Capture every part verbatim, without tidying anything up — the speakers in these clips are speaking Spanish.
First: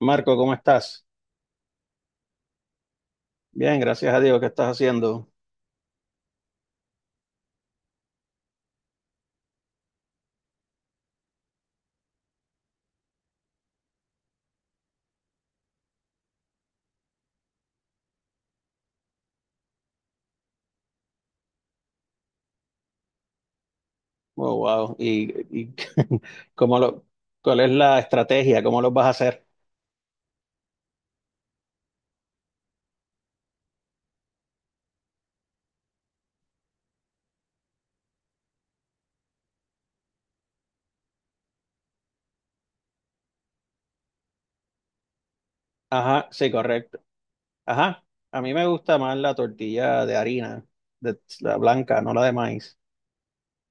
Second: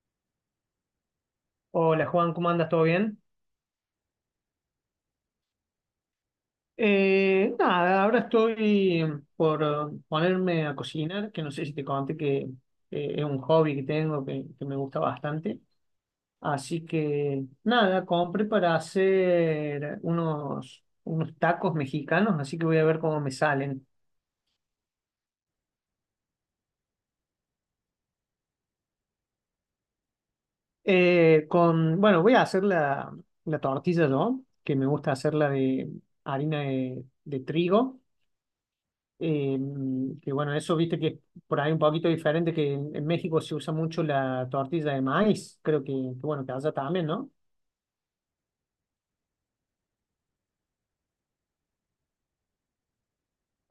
Marco, ¿cómo estás? Hola Juan, ¿cómo andas? ¿Todo bien? Bien, gracias a Dios. ¿Qué estás haciendo? Eh, nada, ahora estoy por ponerme a cocinar, que no sé si te conté que eh, es un hobby que tengo, que, que me gusta bastante. Así que nada, compré para hacer unos, unos tacos mexicanos, así que voy a ver cómo me salen. Oh, wow. ¿Y, y cómo lo, ¿cuál es la estrategia? ¿Cómo lo vas a hacer? Eh, con, bueno, voy a hacer la, la tortilla yo, que me gusta hacerla de harina de, de trigo. Eh, que bueno, eso viste que es por ahí un poquito diferente, que en, en México se usa mucho la tortilla de maíz, creo que, que Ajá, bueno, sí, que allá correcto. también, ¿no? Ajá, a mí me gusta más la tortilla de harina, de, la blanca, no la de maíz.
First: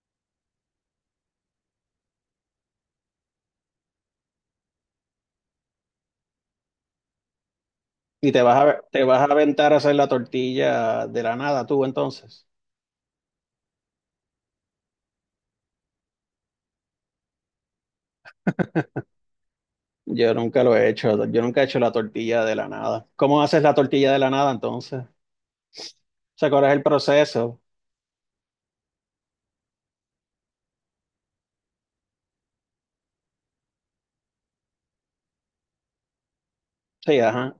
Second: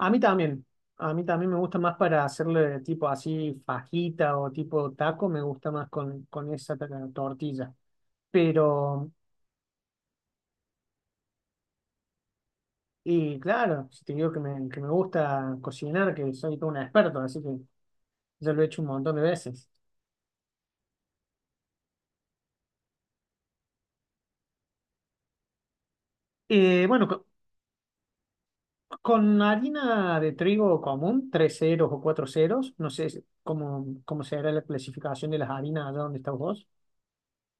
A mí también, a mí también me gusta más para hacerle tipo así fajita o tipo taco, me gusta más con, con esa ta- tortilla. ¿Y te vas a, te Pero, vas a aventar a hacer la tortilla de la nada tú entonces? y claro, si te digo que me, que me gusta cocinar, que soy todo un experto, así que ya lo he hecho un montón de veces. Yo nunca lo he hecho. Yo nunca he hecho la tortilla de la nada. ¿Cómo haces la tortilla de la nada entonces? O sea, ¿cuál es el Eh, bueno, co- proceso? Con harina de trigo común, tres ceros o cuatro ceros, no sé si- cómo, cómo será la clasificación de las harinas allá donde estás vos. Sí, ajá.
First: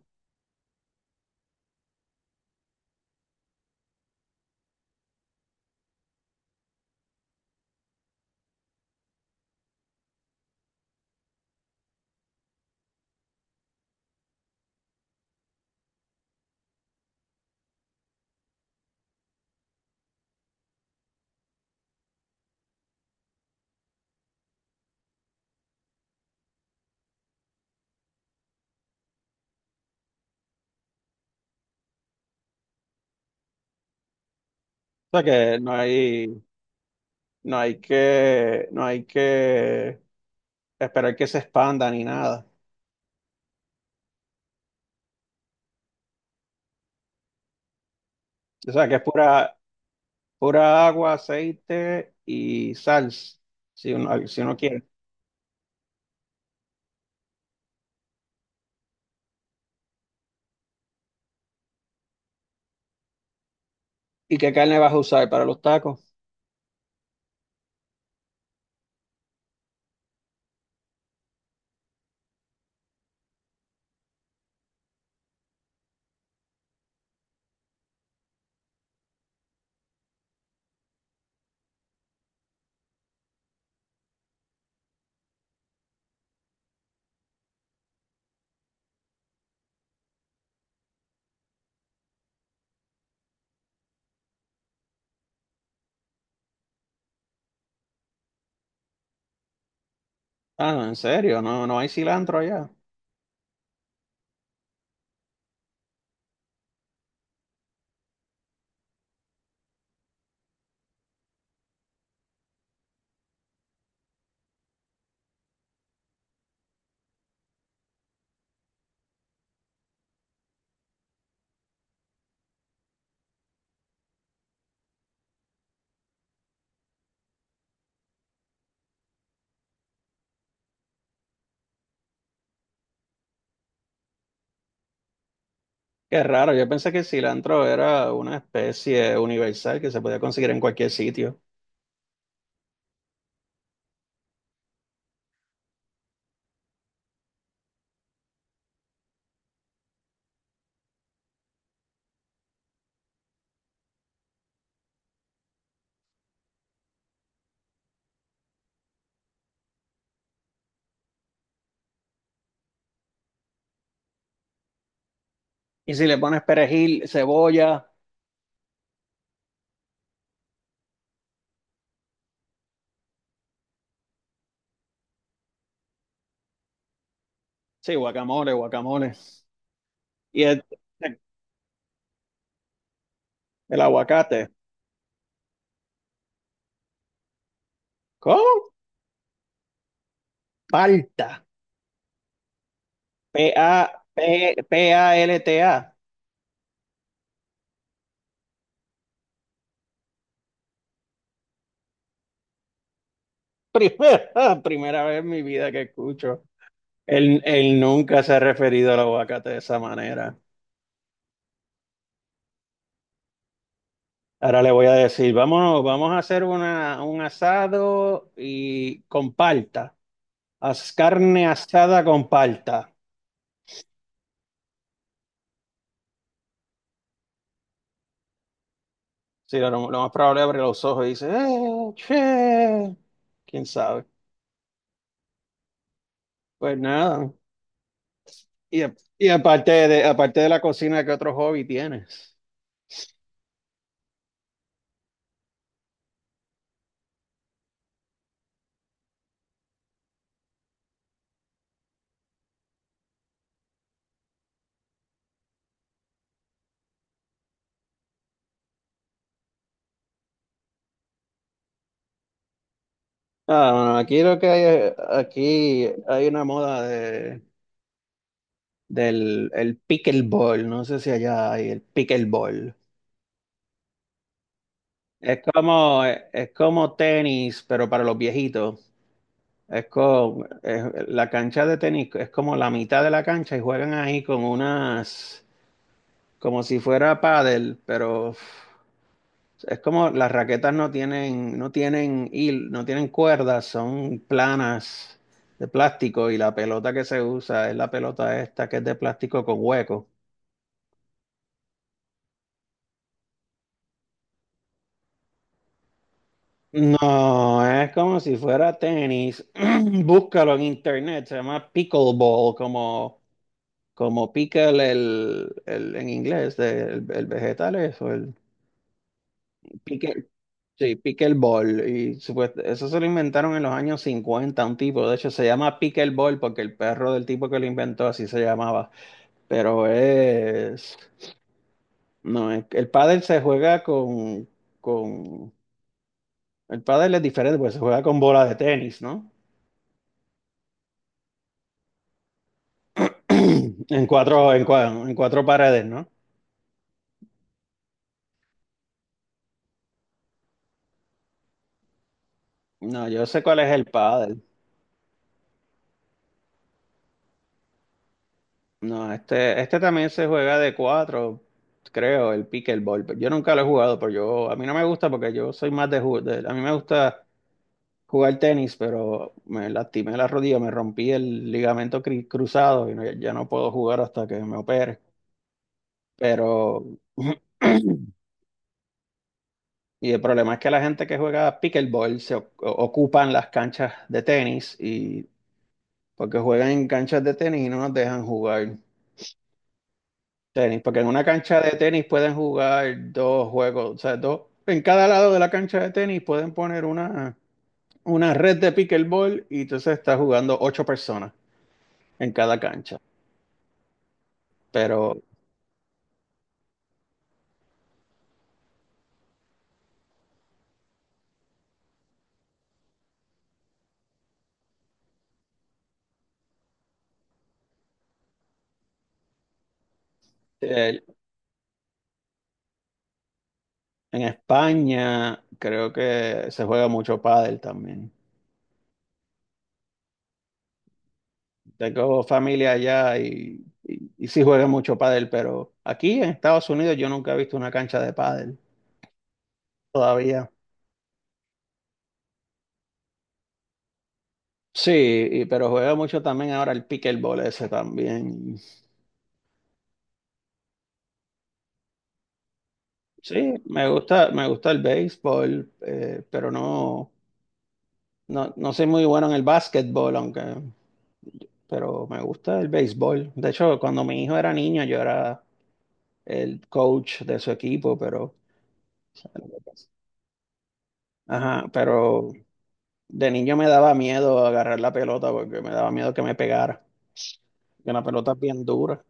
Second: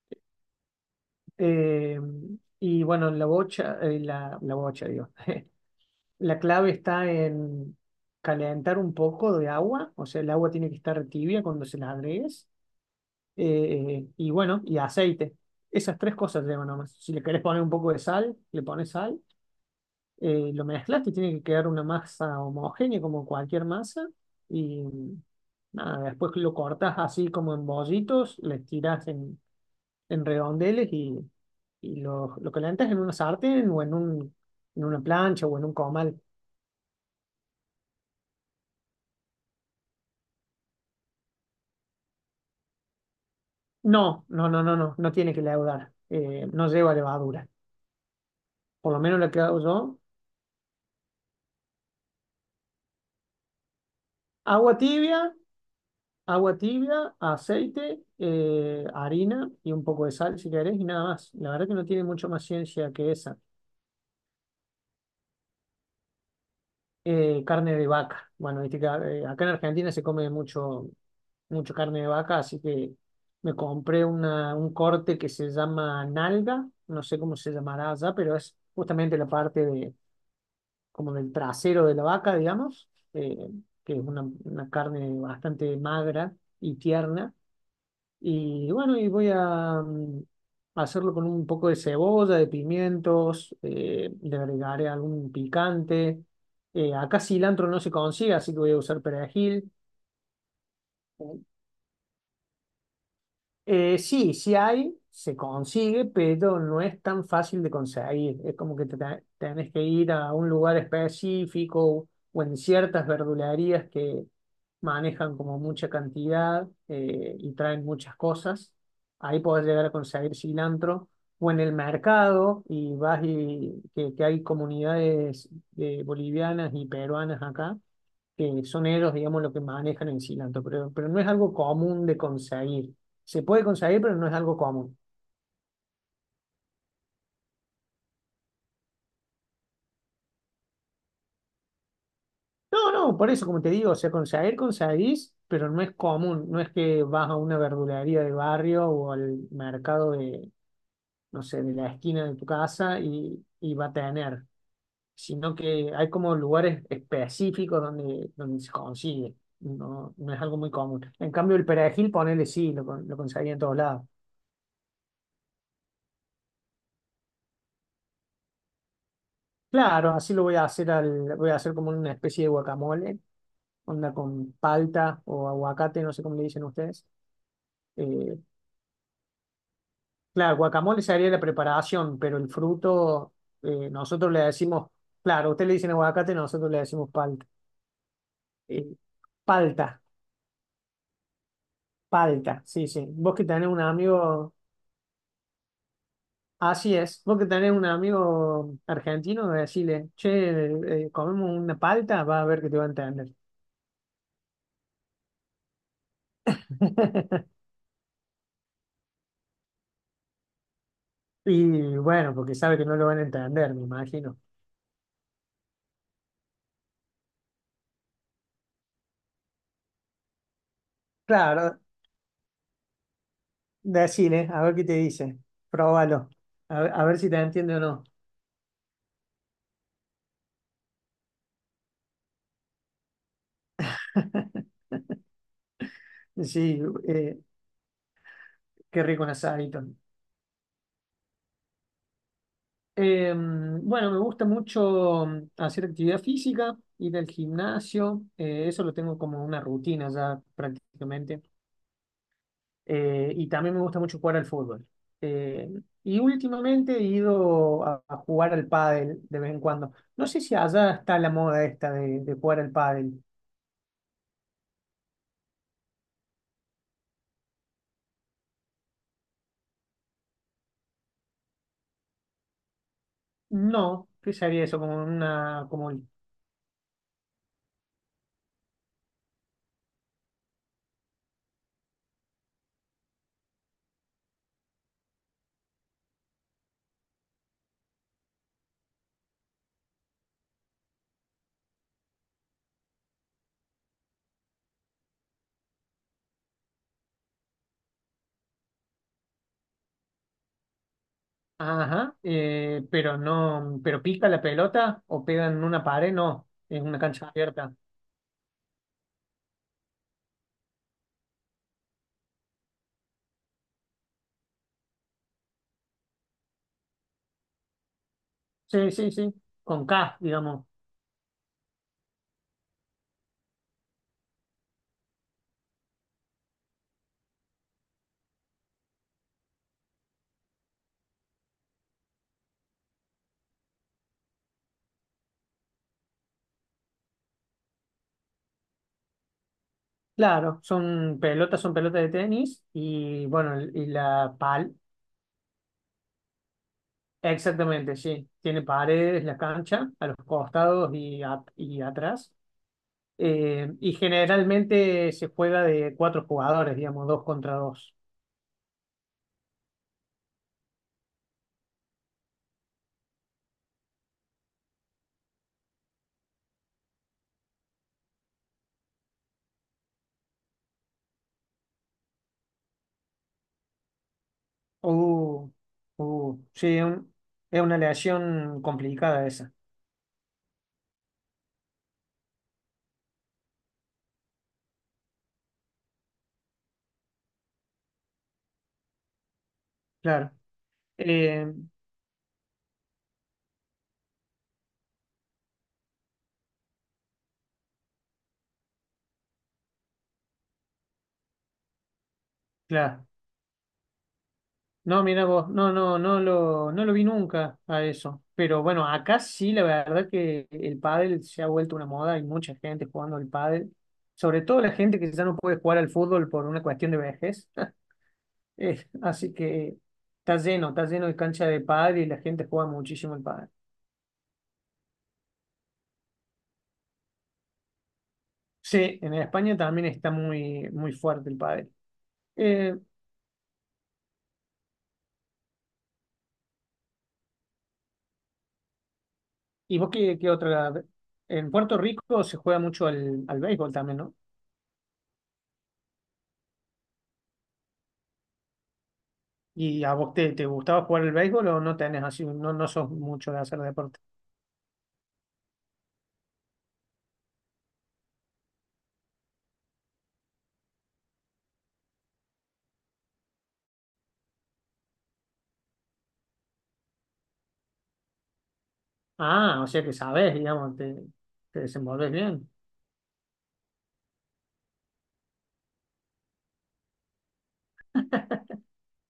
Eh, y bueno, la bocha, eh, la, la bocha, digo. La clave está en calentar un poco de agua, o sea, el agua tiene que estar tibia cuando se la agregues. Eh, y bueno, y aceite. Esas tres cosas llevan nomás. Si le querés poner un poco de sal, le pones sal. Eh, lo mezclas, te tiene que quedar una masa homogénea como cualquier masa y nada, después lo cortas así como en bollitos, le tiras en, en redondeles y, y lo, lo calentas en una sartén o en un, en una O sea plancha o que en no un comal. hay. No hay que, no hay que esperar que se expanda ni nada. No, no, no, no, no, no tiene que leudar, eh, no lleva levadura, O sea, por que lo es menos lo que pura, hago yo. pura agua, aceite y sal si uno, si uno Agua quiere. tibia, agua tibia, aceite, eh, harina y un poco de sal si querés y nada más. La verdad que no tiene mucho más ciencia que esa. ¿Y qué carne vas a usar para los tacos? Eh, carne de vaca. Bueno, viste que eh, acá en Argentina se come mucho, mucho carne de vaca, así que me compré una, un corte que se llama nalga, no sé cómo se llamará allá, pero es justamente la parte de, como del trasero de la vaca, digamos, eh, que es una, una carne bastante magra y tierna y bueno, y voy a mm, hacerlo con un poco de cebolla, de pimientos, eh, le agregaré algún picante. Eh, acá cilantro no se consigue, así que voy a usar perejil. Ah, no, en serio, no, no hay cilantro allá. Eh, sí, sí hay, se consigue, pero no es tan fácil de conseguir. Es como que te te- tenés que ir a un lugar específico o en ciertas verdulerías que manejan como mucha cantidad eh, y traen muchas cosas. Ahí podés llegar a conseguir cilantro o en el mercado y vas y que, que hay comunidades eh, bolivianas y peruanas acá que son ellos, digamos, lo que manejan el cilantro, pero, pero no es algo común de conseguir. Se puede conseguir, pero no es algo común. Qué raro, yo pensé que el cilantro era una especie universal que se podía conseguir en cualquier sitio. No, no, por eso, como te digo, o sea, conseguir, conseguís, pero no es común. No es que vas a una verdulería de barrio o al mercado de, no sé, de la esquina de tu casa y, y va a tener, sino que hay como lugares específicos donde, donde se consigue. No, no es algo muy común. En cambio, el perejil, ponele sí, lo, con- lo conseguí en todos lados. Y si le pones perejil, cebolla, Claro, así lo voy a hacer al, voy a hacer como una especie de guacamole, onda con palta o aguacate, no sé cómo le dicen ustedes. sí, Eh, guacamole, guacamole. Y claro, el, guacamole sería la preparación, pero el fruto, el eh, nosotros le aguacate, decimos, claro, ustedes le dicen aguacate, nosotros le decimos palta. ¿cómo? Eh, Palta, Palta. palta, sí, sí. Vos que tenés un P-A, amigo, P- P-A-L-T-A. Así es, vos que tenés un amigo argentino, decirle, che, eh, comemos una palta, va a ver que te va a entender. Primera, primera vez en mi vida que escucho. Él, él nunca se ha referido al aguacate de esa manera. Y bueno, porque sabe que no lo van a entender, me imagino. Ahora le voy a decir, vamos, vamos a hacer una, un asado y con palta. Haz carne Claro, asada con palta. decile, a ver qué te dice. Próbalo. A ver, a ver si te entiende o no. Sí, lo, lo más probable abre los ojos y dice, "Eh, che". ¿Quién sabe? Pues Sí, nada. eh, Y, a- qué rico y un aparte asadito. de, aparte de la cocina, ¿qué otro hobby tienes? Eh, bueno, me gusta mucho mm, hacer actividad física, ir al gimnasio. Eh, eso lo tengo como una rutina ya prácticamente. Eh, y también me gusta mucho jugar al fútbol. Eh, y últimamente he ido a, a jugar al pádel de vez en cuando. No sé si allá está la moda esta de, de jugar al pádel. Ah, bueno, aquí lo que hay, aquí hay una moda de, del el pickleball, no sé si allá hay el pickleball. No, ¿qué sería eso? Como Es una, como como, un- eh, es como tenis, pero para los viejitos. Es como, es- la cancha de tenis es como la mitad de la cancha y juegan ahí con unas, como si fuera pádel, pero es como las raquetas no tienen, no tienen hil- no tienen cuerdas, son planas de plástico y la pelota que se usa es la pelota esta que es de plástico con hueco. ajá, eh, pero no, pero pica la pelota o pegan en una pared, no, es una cancha No, abierta. es como si fuera tenis. Búscalo en internet, se llama pickleball, como, como pickle el, el- en inglés, de- el, el vegetal eso el Sí, sí, sí, con K, pique. digamos. Sí, pickleball. Y supuest- eso se lo inventaron en los años cincuenta un tipo. De hecho, se llama pickleball porque el perro del tipo que lo inventó así se llamaba. Pero es... No, el, el pádel se juega con, con... El pádel es diferente porque se juega con bola de tenis, ¿no? Claro, son pelotas, son pelotas de tenis y bueno, y En la cuatro, en pal, cua- en cuatro paredes, ¿no? exactamente, sí. Tiene paredes la cancha a los costados y, a- y atrás. No, yo sé cuál es Eh, el Y pádel. generalmente se juega de cuatro jugadores, digamos, dos contra dos. No, este, este también se juega de cuatro, creo, el pickleball. Pero yo nunca lo he jugado, pero yo, a mí no me gusta porque yo soy más de, ju- de- a mí me gusta jugar tenis, pero me lastimé la rodilla, me rompí el ligamento cri- cruzado y no- ya no puedo jugar hasta que me opere. Uh, uh, sí, Pero un- es una aleación complicada esa. y el problema es que la gente que juega pickleball se o- ocupan las canchas de tenis y porque juegan en canchas de tenis y no nos dejan jugar. Claro. Tenis, porque en una Eh, cancha de tenis pueden jugar dos juegos, o sea, dos, en cada lado de la cancha de tenis pueden poner una, una red de pickleball y entonces está jugando ocho personas en cada cancha. claro. No, Pero mira vos, no, no, no lo, no lo vi nunca a eso. Pero bueno, acá sí, la verdad que el pádel se ha vuelto una moda, hay mucha gente jugando al pádel, sobre todo la gente que ya no puede jugar al fútbol por una cuestión de vejez. Eh, así que está lleno, está eh, lleno de cancha de pádel y la gente juega muchísimo el pádel. en España creo que se juega mucho pádel también. Sí, en España también está muy, muy fuerte el pádel. Tengo familia Eh, allá y, y, y sí juega mucho pádel, pero aquí en Estados Unidos yo nunca he visto una cancha de pádel ¿y vos qué, qué todavía. otra? En Puerto Rico se juega mucho al, al béisbol también, no Sí, y pero juega mucho también ahora el pickleball ese también. ¿y a vos te, te gustaba jugar el béisbol o no tenés así, no, no sos mucho de Sí, hacer me deporte? gusta, me gusta el béisbol, eh, pero no, no, no soy muy bueno en el básquetbol, aunque, pero me gusta el béisbol. De hecho, cuando mi hijo era niño, yo era el coach de su equipo, pero, Ah, o sea que sabés, digamos, te, te ajá, desenvolvés pero bien. de niño me daba miedo agarrar la pelota porque me daba miedo que me pegara, que la pelota es bien dura.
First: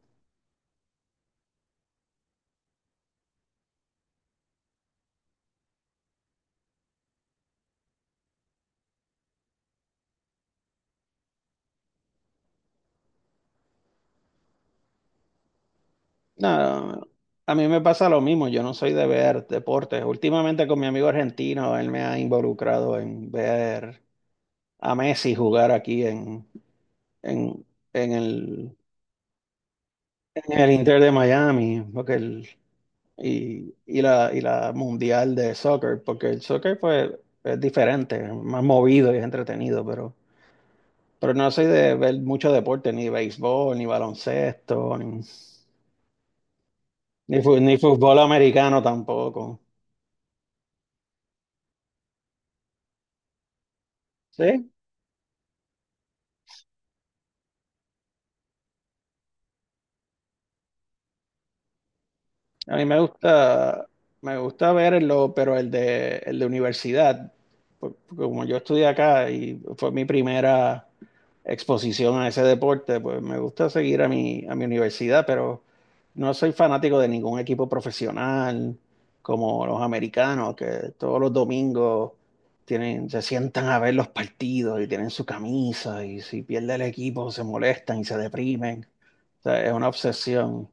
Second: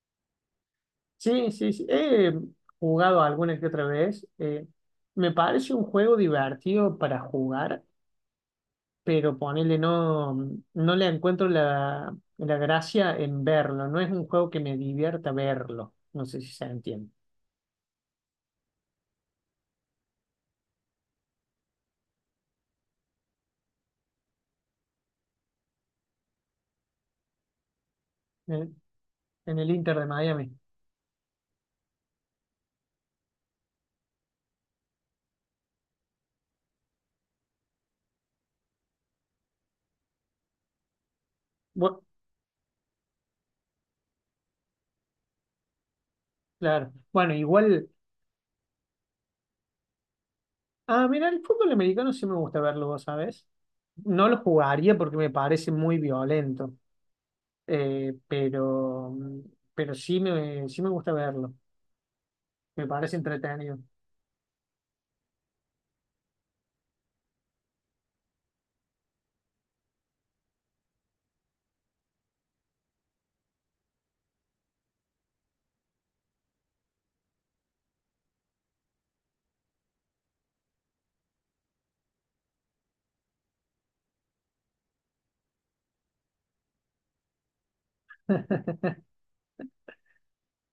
Sí, sí, sí. He jugado alguna que otra vez. Eh, me parece un juego divertido para jugar, pero ponele no, no le encuentro la, la gracia en verlo. No es un juego que me divierta verlo. No sé si se No, entiende. a mí me pasa lo mismo, yo no soy de ver deportes. Últimamente con mi amigo argentino, él me ha involucrado en ver a Messi jugar aquí en, en, en Eh, el, En el Inter de Miami. en el Inter de Miami, porque el, y, y la, y la Mundial de Soccer, porque el soccer pues es diferente, es más movido y es entretenido, pero, pero no soy de Bueno, ver mucho deporte, ni béisbol, ni baloncesto, ni, claro. Bueno, ni, fu- ni igual. fútbol americano tampoco. Ah, mira, el fútbol americano sí me gusta verlo, vos sabés. No lo Sí, jugaría porque me parece muy violento, eh, pero, mm, pero sí me, sí me gusta verlo. a mí Me me parece entretenido. gusta, me gusta verlo, pero el de, el de universidad, por- porque como yo estudié acá y fue mi primera exposición a ese deporte, pues me gusta seguir a mi, a mi universidad, pero no soy fanático de ningún equipo profesional como los americanos, que todos los domingos tienen, se sientan a ver los partidos y tienen su camisa y si pierde el equipo se molestan y se deprimen. O sea, es una obsesión.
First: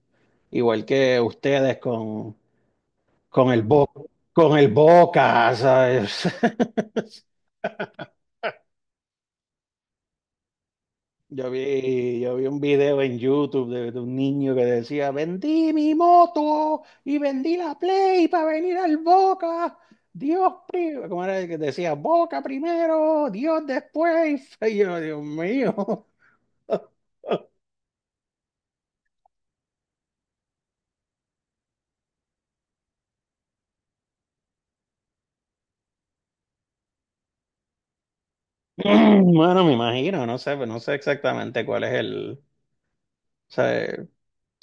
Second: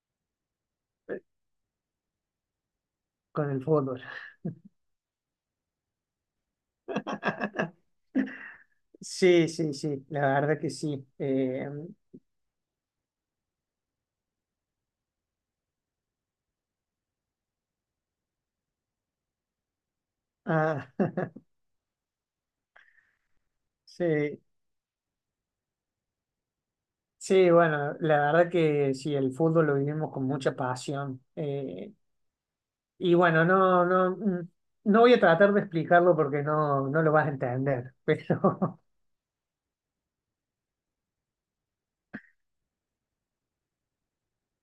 Igual que ustedes con, Con con el el Bo- fútbol. con el Boca, ¿sabes? Sí, sí, sí, la verdad que sí. Yo Eh, vi, yo vi un video en YouTube de, de un niño que decía, vendí mi moto y vendí la Play para venir al Boca. Dios ah, primero, ¿cómo era el que decía? Boca primero, Dios sí, después. Y yo, Dios mío. sí, bueno, la verdad que sí, el fútbol lo vivimos con mucha pasión. Eh, Y bueno, no, no, mm, no voy a tratar de explicarlo porque no, no lo vas a entender, pero Bueno, me imagino, no sé, no sé exactamente cuál es el... o sea,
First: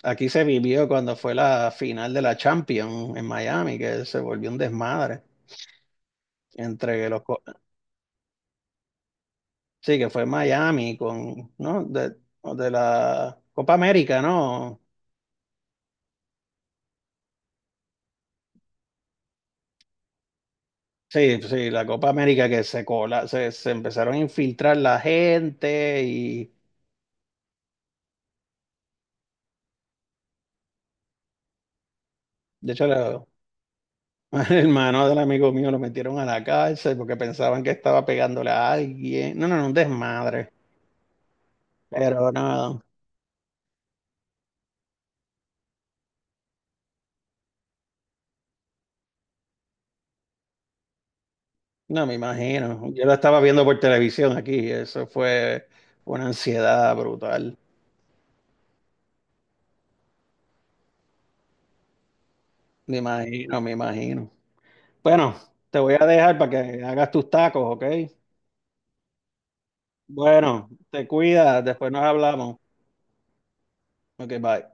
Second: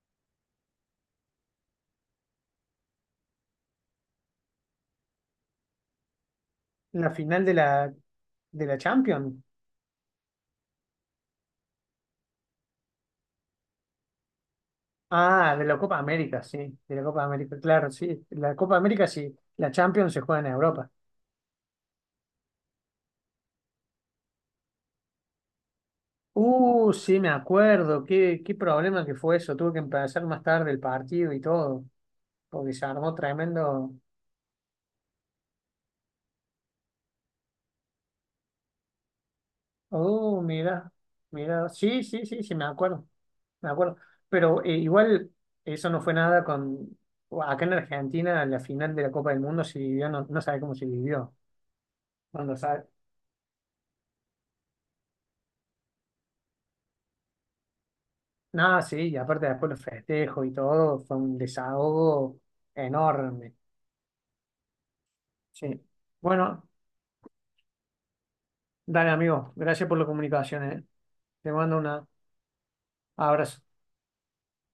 aquí se vivió cuando fue la final de la Champions en Miami, que se volvió un desmadre entre la los... final de la, de la Champions. Sí, que fue en Miami con, ¿no? De, de la Copa América, ¿no? Ah, de la Copa América, sí, de la Copa América, claro, sí, la Copa América sí, la Champions se juega en Europa. Sí, sí, la Copa América que se cola, se, se empezaron a infiltrar la gente y Uh, sí, me acuerdo, qué, qué problema que fue eso, tuve que empezar más tarde el partido y todo, porque de se hecho armó la- tremendo, el hermano del amigo mío lo metieron a la cárcel porque pensaban que estaba pegándole a alguien. No, no, no, un oh, desmadre. mira, mira, sí, sí, Pero sí, sí, me no, acuerdo, me acuerdo. Pero eh, igual eso no fue nada con... Acá en Argentina, en la final de la Copa del Mundo se vivió, no, no sabe cómo se vivió. no me Cuando sabe... imagino. Yo lo estaba viendo por televisión aquí, eso fue una ansiedad brutal. Nada, sí, y aparte después los festejos y todo, fue un desahogo Me enorme. imagino, me imagino. Bueno, te Sí. voy a dejar para Bueno, que hagas tus tacos, ¿ok? dale amigo, gracias por la comunicación, Bueno, eh. te Te cuidas, mando un después nos hablamos. abrazo. Ok, bye.